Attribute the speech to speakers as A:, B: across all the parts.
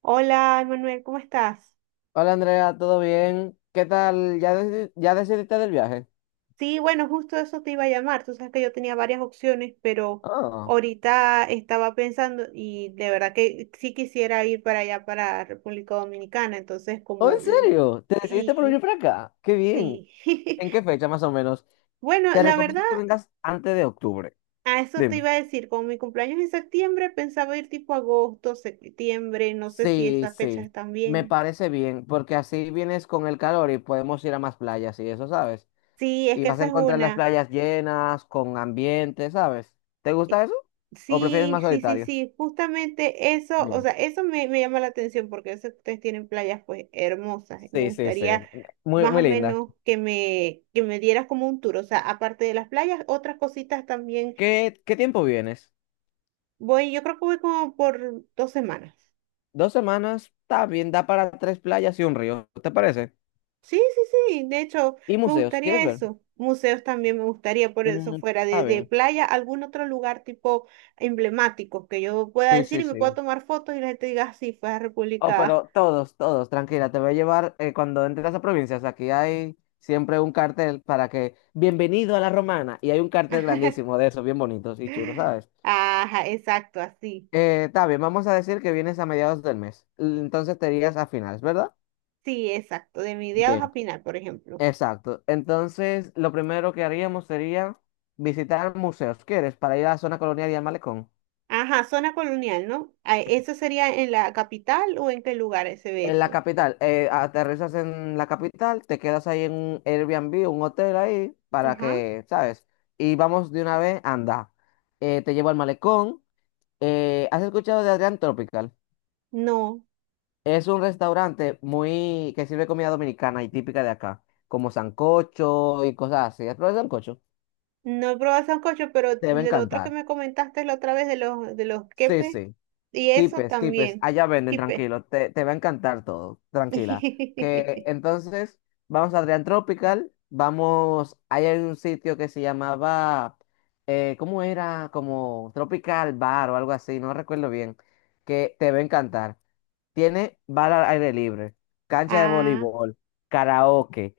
A: Hola, Manuel, ¿cómo estás?
B: Hola Andrea, ¿todo bien? ¿Qué tal? ¿Ya, ya decidiste del viaje?
A: Sí, bueno, justo eso te iba a llamar. Tú sabes que yo tenía varias opciones, pero
B: Ah.
A: ahorita estaba pensando y de verdad que sí quisiera ir para allá, para República Dominicana. Entonces,
B: Oh, ¿en
A: como
B: serio? ¿Te decidiste por venir
A: sí,
B: para acá? ¡Qué bien!
A: sí.
B: ¿En qué fecha más o menos?
A: Bueno,
B: Te
A: la verdad,
B: recomiendo que vengas antes de octubre.
A: a eso te
B: Dime.
A: iba a decir. Como mi cumpleaños es en septiembre, pensaba ir tipo agosto, septiembre. No sé si
B: Sí,
A: esas fechas
B: sí,
A: están
B: me
A: bien.
B: parece bien, porque así vienes con el calor y podemos ir a más playas y eso, ¿sabes?
A: Sí, es
B: Y
A: que
B: vas a
A: esa es
B: encontrar las
A: una.
B: playas llenas, con ambiente, ¿sabes? ¿Te
A: Eh,
B: gusta eso? ¿O prefieres más
A: Sí, sí, sí,
B: solitario?
A: sí, justamente eso, o
B: Bien.
A: sea, eso me llama la atención porque yo sé que ustedes tienen playas pues hermosas me
B: Sí, sí, sí.
A: gustaría
B: Muy,
A: más o
B: muy lindas.
A: menos que que me dieras como un tour, o sea, aparte de las playas, otras cositas también.
B: ¿Qué tiempo vienes?
A: Yo creo que voy como por dos semanas.
B: Dos semanas, está bien, da para tres playas y un río, ¿te parece?
A: Sí, sí, sí, de hecho,
B: Y
A: me
B: museos, ¿quieres
A: gustaría
B: ver?
A: eso. Museos también me gustaría, por eso
B: Mm,
A: fuera
B: está
A: de
B: bien.
A: playa, algún otro lugar tipo emblemático que yo pueda
B: Sí,
A: decir
B: sí,
A: y me pueda
B: sí.
A: tomar fotos y la gente diga, "Ah, sí, fue a
B: Oh,
A: República".
B: pero todos, todos, tranquila, te voy a llevar cuando entres a provincias. Aquí hay siempre un cartel para que, bienvenido a La Romana, y hay un cartel grandísimo de esos, bien bonitos y chulos, ¿sabes?
A: Ajá, exacto, así.
B: Está bien, vamos a decir que vienes a mediados del mes, entonces te irías a finales, ¿verdad?
A: Sí, exacto. De mediados a
B: Bien,
A: final, por ejemplo.
B: exacto. Entonces, lo primero que haríamos sería visitar museos, ¿quieres? Para ir a la zona colonial y al malecón.
A: Ajá, zona colonial, ¿no? Ah, ¿eso sería en la capital o en qué lugar se ve
B: En la
A: eso?
B: capital, aterrizas en la capital, te quedas ahí en un Airbnb, un hotel ahí, para
A: Ajá.
B: que, ¿sabes? Y vamos de una vez, anda. Te llevo al malecón. ¿has escuchado de Adrián Tropical?
A: No,
B: Es un restaurante muy que sirve comida dominicana y típica de acá, como sancocho y cosas así. ¿Has probado el sancocho?
A: no he probado sancocho, pero
B: Te debe
A: el otro que
B: encantar.
A: me comentaste la otra vez de los
B: Sí,
A: quepes
B: sí.
A: y eso
B: Quipes, Quipes,
A: también.
B: allá venden,
A: Quipe.
B: tranquilo, te va a encantar todo, tranquila. Que entonces vamos a Adrián Tropical, vamos, ahí hay un sitio que se llamaba, ¿cómo era? Como Tropical Bar o algo así, no recuerdo bien, que te va a encantar. Tiene bar al aire libre, cancha de
A: Ah,
B: voleibol, karaoke,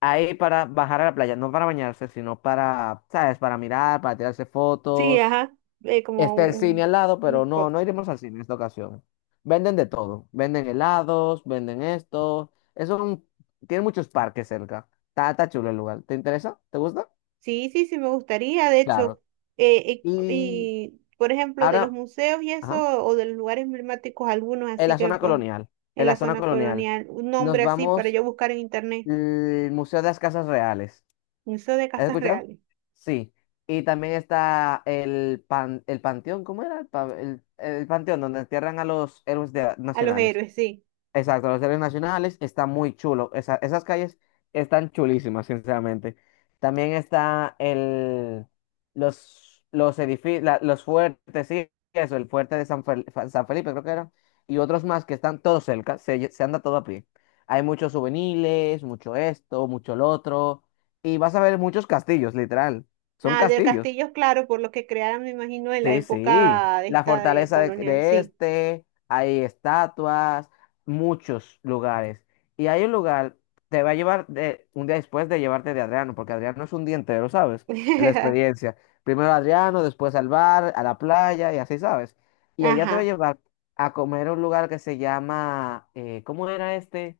B: ahí para bajar a la playa, no para bañarse, sino para, ¿sabes? Para mirar, para tirarse
A: sí,
B: fotos.
A: ajá. eh, como
B: Está el cine
A: un,
B: al lado,
A: un
B: pero
A: escote.
B: no iremos al cine en esta ocasión. Venden de todo. Venden helados, venden esto. Es un… Tiene muchos parques cerca. Está chulo el lugar. ¿Te interesa? ¿Te gusta?
A: Sí, sí, sí, me gustaría. De hecho,
B: Claro. Y
A: y, por ejemplo, de los
B: ahora,
A: museos y
B: ajá,
A: eso, o de los lugares emblemáticos, algunos
B: en
A: así
B: la
A: que
B: zona
A: pues
B: colonial. En
A: en
B: la
A: la
B: zona
A: zona
B: colonial.
A: colonial, un
B: Nos
A: nombre así para
B: vamos
A: yo buscar en internet.
B: al Museo de las Casas Reales.
A: Museo de
B: ¿Has
A: Casas
B: escuchado?
A: Reales,
B: Sí. Y también está el panteón, ¿cómo era? El panteón donde entierran a los
A: a los
B: nacionales.
A: héroes, sí.
B: Exacto, los héroes nacionales está muy chulo. Esas calles están chulísimas, sinceramente. También está los edificios, los fuertes, sí, eso, el fuerte de San Felipe, creo que era, y otros más que están todos cerca, se, se anda todo a pie. Hay muchos juveniles, mucho esto, mucho lo otro, y vas a ver muchos castillos, literal. Son
A: Ah, de
B: castillos.
A: castillos, claro, por lo que crearon, me imagino, en la
B: Sí, sí,
A: época de
B: la
A: esta de
B: fortaleza
A: colonial,
B: de
A: sí.
B: este, hay estatuas, muchos lugares. Y hay un lugar, te va a llevar un día después de llevarte de Adriano, porque Adriano es un día entero, ¿sabes? La experiencia. Primero Adriano, después al bar, a la playa y así, ¿sabes? Y allá te va a
A: Ajá,
B: llevar a comer a un lugar que se llama, ¿cómo era este?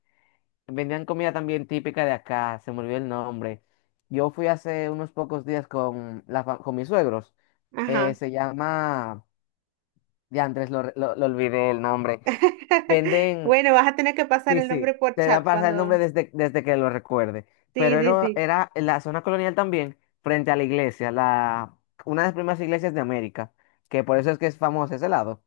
B: Vendían comida también típica de acá, se me olvidó el nombre. Yo fui hace unos pocos días con, con mis suegros.
A: ajá.
B: Se llama, ya antes lo olvidé el nombre. Venden.
A: Bueno, vas a tener que pasar
B: Sí,
A: el nombre
B: sí,
A: por
B: te voy a
A: chat
B: pasar el nombre
A: cuando...
B: desde, desde que lo recuerde. Pero
A: Sí, sí, sí.
B: era en la zona colonial también, frente a la iglesia, la, una de las primeras iglesias de América, que por eso es que es famoso ese lado.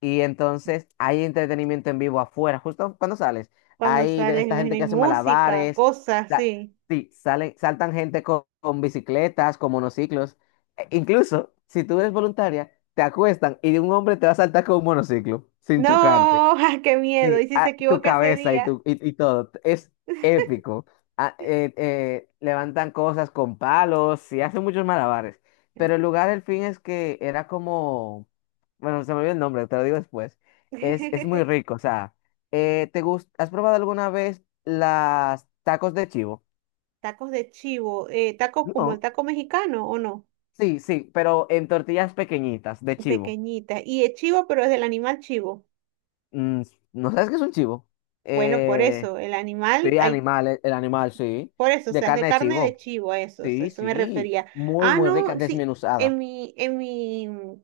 B: Y entonces hay entretenimiento en vivo afuera, justo cuando sales.
A: Cuando
B: Hay de
A: sales, me
B: esta
A: imagino,
B: gente
A: hay
B: que hace
A: música,
B: malabares,
A: cosas
B: la-
A: así.
B: sí, salen, saltan gente con bicicletas, con monociclos. Incluso, si tú eres voluntaria, te acuestan y un hombre te va a saltar con un monociclo, sin chocarte.
A: No, qué miedo. Y
B: Sí,
A: si se
B: ah, tu
A: equivoca ese
B: cabeza
A: día.
B: y todo. Es épico. Levantan cosas con palos y hacen muchos malabares. Pero el lugar, el fin es que era como… Bueno, se me olvidó el nombre, te lo digo después. Es muy rico, o sea, ¿Has probado alguna vez las tacos de chivo?
A: Tacos de chivo, tacos como el
B: No.
A: taco mexicano o no,
B: Sí, sí, pero en tortillas pequeñitas de chivo.
A: pequeñitas. Y el chivo, pero es del animal chivo.
B: Mm, ¿no sabes qué es un chivo?
A: Bueno, por
B: Eh,
A: eso, el animal,
B: sí,
A: hay,
B: animal, el animal, sí.
A: por eso, o
B: De
A: sea, es de
B: carne de
A: carne de
B: chivo.
A: chivo, a eso, o sea,
B: Sí,
A: eso me
B: sí,
A: refería.
B: muy,
A: Ah,
B: muy rica,
A: no, sí, en
B: desmenuzada.
A: mi, en mi,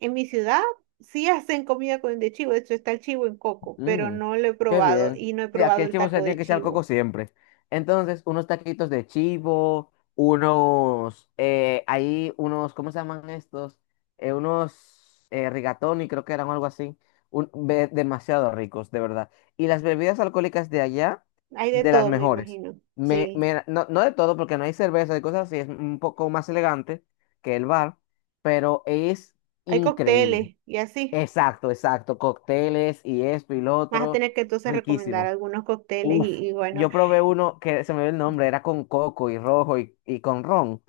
A: en mi ciudad sí hacen comida con de chivo, de hecho está el chivo en coco, pero
B: Mm,
A: no lo he
B: qué
A: probado
B: bien.
A: y no he
B: Sí, aquí
A: probado
B: el
A: el
B: chivo se
A: taco
B: tiene
A: de
B: que ser al coco
A: chivo.
B: siempre. Entonces, unos taquitos de chivo, unos, ahí, unos, ¿cómo se llaman estos? Unos rigatoni, creo que eran o algo así. Demasiado ricos, de verdad. Y las bebidas alcohólicas de allá,
A: Hay de
B: de las
A: todo, me
B: mejores.
A: imagino. Sí,
B: No, no de todo, porque no hay cerveza y cosas así, es un poco más elegante que el bar, pero es
A: hay
B: increíble.
A: cócteles y así.
B: Exacto, exacto. Cócteles y esto y lo
A: Vas a
B: otro.
A: tener que entonces recomendar
B: Riquísimo.
A: algunos cócteles
B: Uf.
A: y bueno,
B: Yo probé uno que se me ve el nombre, era con coco y rojo y con ron.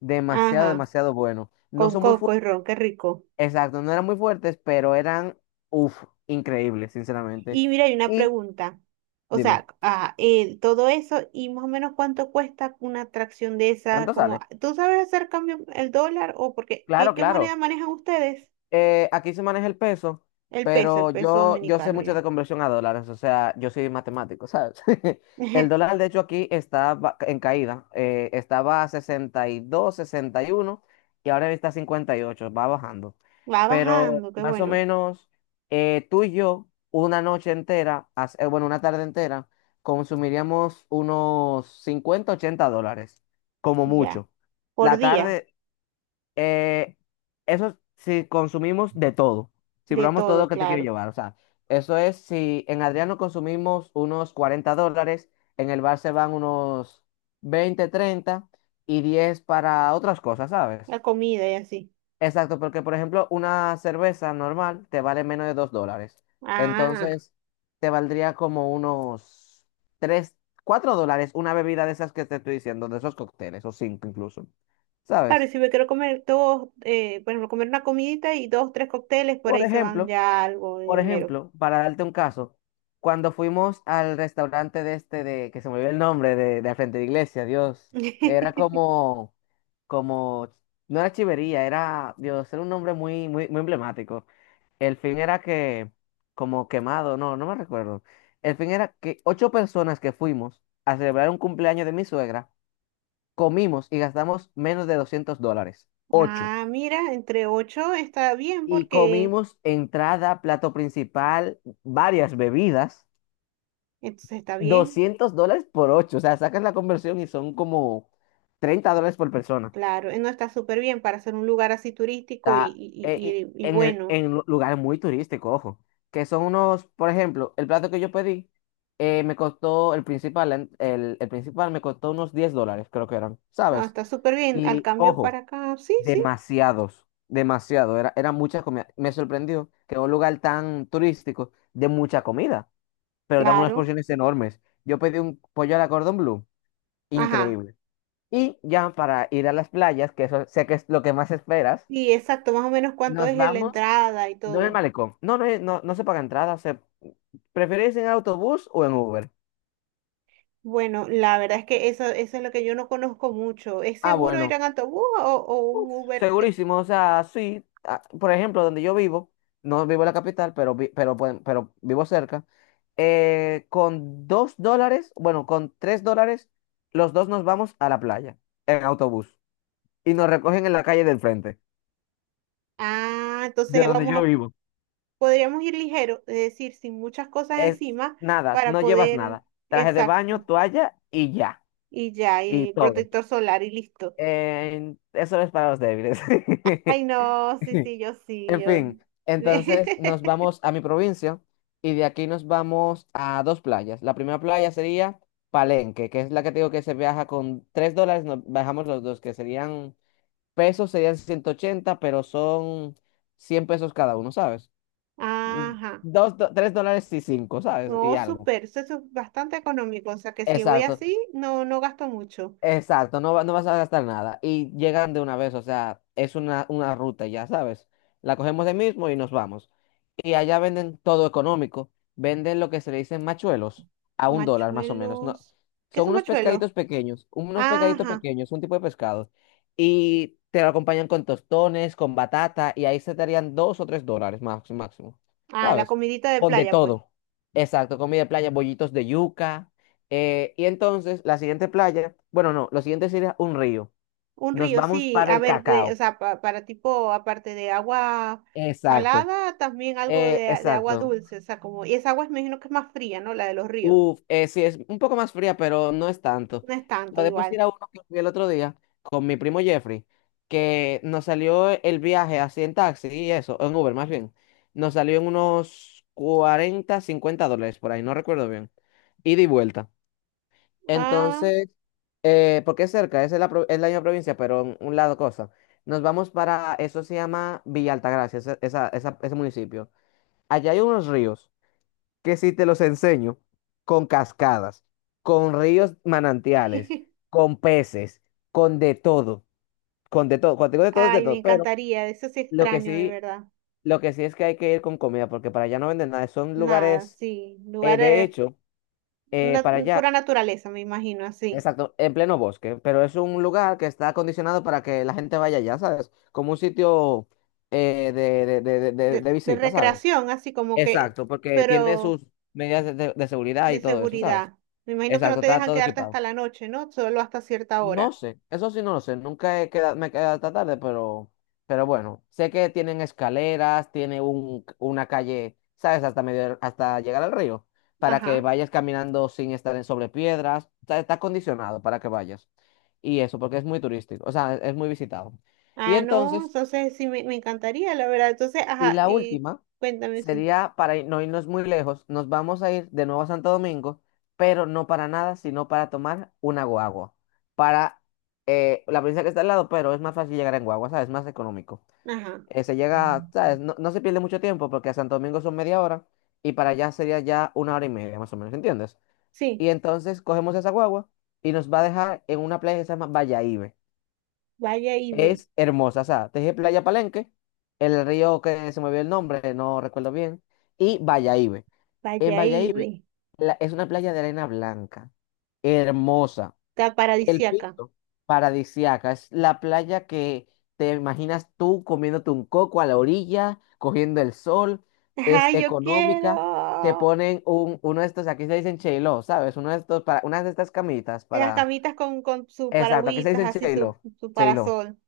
B: Demasiado,
A: ajá,
B: demasiado bueno. No
A: con
B: son muy
A: coco y
B: fuertes,
A: ron, qué rico.
B: exacto, no eran muy fuertes, pero eran, uf, increíbles, sinceramente.
A: Y mira, hay una
B: Y
A: pregunta. O
B: dime,
A: sea, todo eso y más o menos cuánto cuesta una atracción de esa,
B: ¿cuánto
A: como,
B: sale?
A: ¿tú sabes hacer cambio el dólar o porque
B: Claro,
A: qué
B: claro.
A: moneda manejan ustedes?
B: Aquí se maneja el peso,
A: El
B: pero
A: peso
B: yo sé
A: dominicano
B: mucho de
A: ya.
B: conversión a dólares, o sea, yo soy matemático, ¿sabes? El dólar, de hecho, aquí está en caída, estaba a 62, 61 y ahora está a 58, va bajando.
A: Va
B: Pero
A: bajando, qué
B: más o
A: bueno,
B: menos tú y yo, una noche entera, una tarde entera, consumiríamos unos 50 80 dólares, como
A: ya.
B: mucho.
A: Por
B: La
A: día,
B: tarde, eh, eso si consumimos de todo, si
A: de
B: probamos todo lo
A: todo,
B: que te quiero
A: claro.
B: llevar. O sea, eso es si en Adriano consumimos unos $40, en el bar se van unos 20, 30 y 10 para otras cosas, ¿sabes?
A: La comida y así.
B: Exacto, porque por ejemplo una cerveza normal te vale menos de $2.
A: Ah,
B: Entonces te valdría como unos 3, $4 una bebida de esas que te estoy diciendo, de esos cócteles, o 5 incluso,
A: claro, y
B: ¿sabes?
A: si me quiero comer dos, por ejemplo, comer una comidita y dos, tres cócteles, por
B: Por
A: ahí se van
B: ejemplo…
A: ya algo de
B: Por
A: dinero.
B: ejemplo, para darte un caso, cuando fuimos al restaurante de este, de, que se me olvidó el nombre, de al frente de la iglesia, Dios, era como, como, no era chivería, era, Dios, era un nombre muy, muy, muy emblemático. El fin era que, como quemado, no, no me recuerdo. El fin era que ocho personas que fuimos a celebrar un cumpleaños de mi suegra, comimos y gastamos menos de $200. Ocho.
A: Ah, mira, entre ocho está bien
B: Y
A: porque
B: comimos entrada, plato principal, varias bebidas.
A: entonces está bien,
B: $200 por 8, o sea, sacas la conversión y son como $30 por persona.
A: claro, no está súper bien para ser un lugar así turístico y,
B: Está,
A: y,
B: eh,
A: y,
B: y
A: y y
B: en, el-
A: bueno,
B: en lu- lugares muy turísticos, ojo, que son unos, por ejemplo, el plato que yo pedí me costó, el principal, el principal me costó unos $10, creo que eran,
A: no,
B: ¿sabes?
A: está súper bien. Al
B: Y
A: cambio para
B: ojo,
A: acá, sí, sí,
B: demasiados, demasiado, era mucha comida. Me sorprendió que en un lugar tan turístico de mucha comida, pero dan unas
A: claro,
B: porciones enormes. Yo pedí un pollo a la cordon bleu,
A: ajá,
B: increíble. Y ya para ir a las playas, que eso sé que es lo que más esperas,
A: y exacto, más o menos cuánto
B: nos
A: es la
B: vamos,
A: entrada y
B: no en el
A: todo.
B: malecón. No, no, no, no se paga entrada, se… ¿Preferís en autobús o en Uber?
A: Bueno, la verdad es que eso es lo que yo no conozco mucho. ¿Es
B: Ah,
A: seguro ir
B: bueno,
A: en autobús o un Uber?
B: segurísimo, o sea, sí, ah, por ejemplo, donde yo vivo, no vivo en la capital, pero, pero, pero vivo cerca, con $2, bueno, con $3, los dos nos vamos a la playa, en autobús, y nos recogen en la calle del frente,
A: Ah,
B: de
A: entonces
B: donde
A: vamos
B: yo
A: a,
B: vivo.
A: podríamos ir ligero, es decir, sin muchas cosas
B: Es
A: encima
B: nada,
A: para
B: no llevas
A: poder,
B: nada. Traje de baño,
A: exacto,
B: toalla y ya.
A: y ya,
B: Y
A: y
B: todo.
A: protector solar y listo.
B: Eso es para los débiles.
A: Ay, no, sí, sí, yo sí,
B: En
A: yo.
B: fin, entonces nos vamos a mi provincia y de aquí nos vamos a dos playas. La primera playa sería Palenque, que es la que te digo que se viaja con $3, nos bajamos los dos, que serían pesos, serían 180 pero son 100 pesos cada uno, ¿sabes? Mm.
A: Ajá,
B: Tres dólares y cinco, ¿sabes? Y
A: no,
B: algo.
A: súper, eso es bastante económico, o sea que si voy
B: Exacto.
A: así, no, no gasto mucho.
B: Exacto, no, no vas a gastar nada. Y llegan de una vez, o sea, es una ruta, ya sabes. La cogemos de mismo y nos vamos. Y allá venden todo económico. Venden lo que se le dicen machuelos a un dólar más o menos. No,
A: Machuelos, ¿qué
B: son
A: son machuelos?
B: unos pescaditos
A: Ajá.
B: pequeños, un tipo de pescado. Y te lo acompañan con tostones, con batata, y ahí se te harían dos o tres dólares máximo, máximo.
A: Ah, la
B: ¿Sabes?
A: comidita de
B: Con de
A: playa, pues.
B: todo. Exacto, comida de playa, bollitos de yuca. Y entonces, la siguiente playa, bueno, no, lo siguiente sería un río.
A: Un
B: Nos
A: río,
B: vamos
A: sí.
B: para
A: A
B: el
A: ver,
B: cacao.
A: o sea, para tipo, aparte de agua
B: Exacto,
A: salada, también algo de agua
B: exacto.
A: dulce. O sea, como, y esa agua me imagino que es más fría, ¿no? La de los ríos.
B: Uf, sí, es un poco más fría, pero no es tanto.
A: No es tanto
B: Podemos ir
A: igual.
B: a uno que fui el otro día con mi primo Jeffrey, que nos salió el viaje así en taxi y eso, en Uber más bien. Nos salió en unos 40, 50 dólares por ahí, no recuerdo bien. Ida y vuelta.
A: Ah,
B: Entonces, porque es cerca, es en la, es la misma provincia, pero en un lado cosa. Nos vamos para, eso se llama Villa Altagracia, ese, ese municipio. Allá hay unos ríos que si te los enseño, con cascadas, con ríos manantiales, con peces, con de todo, con de todo, cuando digo de todo es de
A: ay, me
B: todo. Pero
A: encantaría. Eso sí
B: lo que
A: extraño, de
B: sí,
A: verdad.
B: lo que sí es que hay que ir con comida, porque para allá no venden nada, son
A: Nada,
B: lugares.
A: sí.
B: eh,
A: Lugar,
B: de hecho, para
A: pura
B: allá,
A: naturaleza, me imagino, así.
B: exacto, en pleno bosque, pero es un lugar que está acondicionado para que la gente vaya allá, ¿sabes? Como un sitio de, de, de, de, de de
A: De
B: visita, ¿sabes?
A: recreación, así como que,
B: Exacto, porque tiene
A: pero
B: sus medidas de seguridad
A: de
B: y todo eso, ¿sabes?
A: seguridad. Me imagino que no
B: Exacto,
A: te
B: está
A: dejan
B: todo
A: quedarte
B: equipado.
A: hasta la noche, ¿no? Solo hasta cierta
B: No
A: hora.
B: sé, eso sí no lo sé, nunca me he quedado hasta tarde, pero bueno, sé que tienen escaleras, tiene un, una calle, ¿sabes? Hasta medio, hasta llegar al río, para que
A: Ajá.
B: vayas caminando sin estar en sobre piedras, está, está acondicionado para que vayas. Y eso, porque es muy turístico, o sea, es muy visitado. Y
A: Ah, no,
B: entonces,
A: entonces sí, me encantaría, la verdad. Entonces,
B: Y
A: ajá,
B: la
A: y
B: última
A: cuéntame, sí.
B: sería, no irnos muy lejos, nos vamos a ir de nuevo a Santo Domingo, pero no para nada, sino para tomar una guagua. Para la provincia que está al lado, pero es más fácil llegar en guagua, ¿sabes? Es más económico.
A: Ajá,
B: Se llega, ¿sabes? No, no se pierde mucho tiempo porque a Santo Domingo son media hora y para allá sería ya una hora y media, más o menos, ¿entiendes?
A: sí,
B: Y entonces cogemos esa guagua y nos va a dejar en una playa que se llama Bayahibe.
A: vaya y ve,
B: Es hermosa, o sea, te dije Playa Palenque, el río que se me vio el nombre, no recuerdo bien, y Bayahibe. En
A: vaya y
B: Bayahibe
A: ve.
B: es una playa de arena blanca, hermosa,
A: Está
B: el
A: paradisiaca.
B: piso paradisiaca, es la playa que te imaginas tú comiéndote un coco a la orilla, cogiendo el sol,
A: Ajá,
B: es
A: yo quiero
B: económica, te ponen un, uno de estos, aquí se dicen cheiló, ¿sabes? Uno de estos, para, una de estas camitas
A: las
B: para,
A: camitas con sus
B: exacto, aquí se
A: paragüitas,
B: dicen
A: así
B: cheiló,
A: su
B: cheiló.
A: parasol.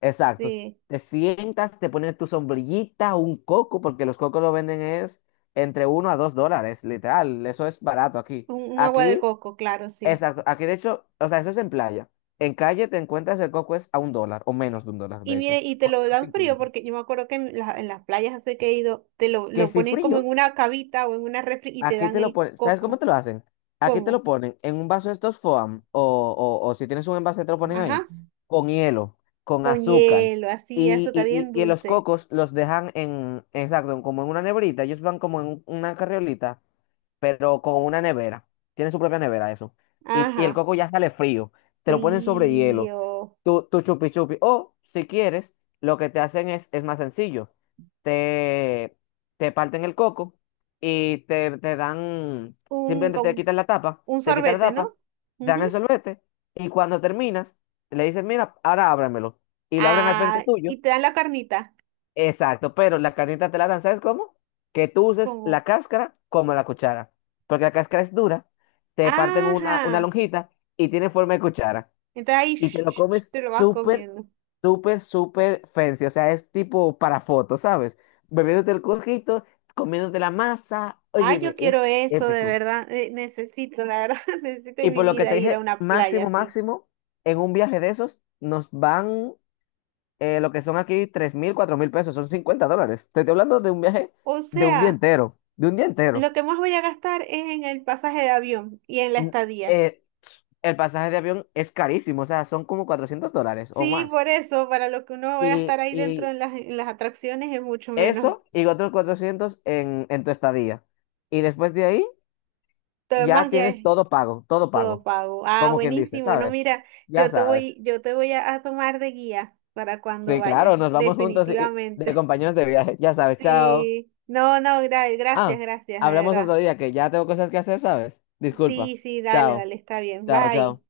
B: Exacto.
A: Sí,
B: Te sientas, te pones tu sombrillita, un coco, porque los cocos lo venden es entre uno a 2 dólares, literal. Eso es barato aquí.
A: un agua de
B: Aquí,
A: coco, claro, sí.
B: exacto. Aquí, de hecho, o sea, eso es en playa. En calle te encuentras el coco es a un dólar o menos de un dólar,
A: Y
B: de hecho.
A: mire, y te
B: ¿Cuánto?
A: lo dan frío,
B: 50.
A: porque yo me acuerdo que en las playas hace que he ido,
B: Que
A: lo
B: si
A: ponen como en
B: frío.
A: una cavita o en una refri y te
B: Aquí
A: dan
B: te lo
A: el
B: ponen, ¿sabes cómo
A: coco.
B: te lo hacen? Aquí te lo
A: ¿Cómo?
B: ponen en un vaso de estos foam o, o si tienes un envase te lo ponen ahí
A: Ajá.
B: con hielo, con
A: Con
B: azúcar
A: hielo, así,
B: y,
A: azúcar bien
B: y, y los
A: dulce.
B: cocos los dejan en, exacto, como en una nebrita, ellos van como en una carriolita pero con una nevera. Tiene su propia nevera eso. Y el
A: Ajá,
B: coco ya sale frío. Te lo ponen sobre hielo.
A: frío.
B: Tu chupi chupi. O si quieres, lo que te hacen es más sencillo. Te, te parten el coco y te dan,
A: Un,
B: simplemente te
A: con,
B: quitan la tapa,
A: un
B: te quitan la
A: sorbete, ¿no?
B: tapa, te dan el
A: Ujú.
B: sorbete y cuando terminas, le dices, mira, ahora ábramelo. Y lo abren al frente
A: Ah,
B: tuyo.
A: y te dan la carnita.
B: Exacto, pero la carnita te la dan, ¿sabes cómo? Que tú uses la
A: ¿Cómo?
B: cáscara como la cuchara, porque la cáscara es dura, te parten una
A: Ajá.
B: lonjita y tiene forma de cuchara,
A: Entonces ahí
B: y te lo comes
A: te lo vas
B: súper,
A: comiendo.
B: súper, súper fancy, o sea, es tipo para fotos, ¿sabes? Bebiéndote el cojito, comiéndote la masa,
A: Ay,
B: óyeme,
A: yo quiero
B: es
A: eso, de
B: épico.
A: verdad. Necesito, la verdad, necesito
B: Y
A: en mi
B: por lo que
A: vida
B: te
A: ir a
B: dije,
A: una playa
B: máximo,
A: así.
B: máximo, en un viaje de esos nos van lo que son aquí 3.000, 4.000 pesos, son 50 dólares. Te estoy hablando de un viaje
A: O
B: de un día
A: sea,
B: entero, de un día entero.
A: lo que más voy a gastar es en el pasaje de avión y en la
B: Mm,
A: estadía.
B: eh, el pasaje de avión es carísimo, o sea, son como 400 dólares o
A: Sí, por
B: más.
A: eso, para lo que uno vaya a estar
B: Y,
A: ahí dentro
B: y
A: en en las atracciones es mucho menos.
B: eso y otros 400 en tu estadía. Y después de ahí
A: Todo
B: ya
A: demás ya
B: tienes
A: es
B: todo
A: todo
B: pago,
A: pago. Ah,
B: como quien dice,
A: buenísimo. No,
B: ¿sabes?
A: mira,
B: Ya sabes.
A: yo te voy a tomar de guía para cuando
B: Sí,
A: vayas,
B: claro, nos vamos juntos y de
A: definitivamente.
B: compañeros de viaje, ya sabes, chao.
A: Sí, no, no, gracias,
B: Ah,
A: gracias, de
B: hablamos
A: verdad.
B: otro día que ya tengo cosas que hacer, ¿sabes? Disculpa.
A: Sí, sí, dale,
B: Chao,
A: dale, está bien.
B: chao,
A: Bye.
B: chao.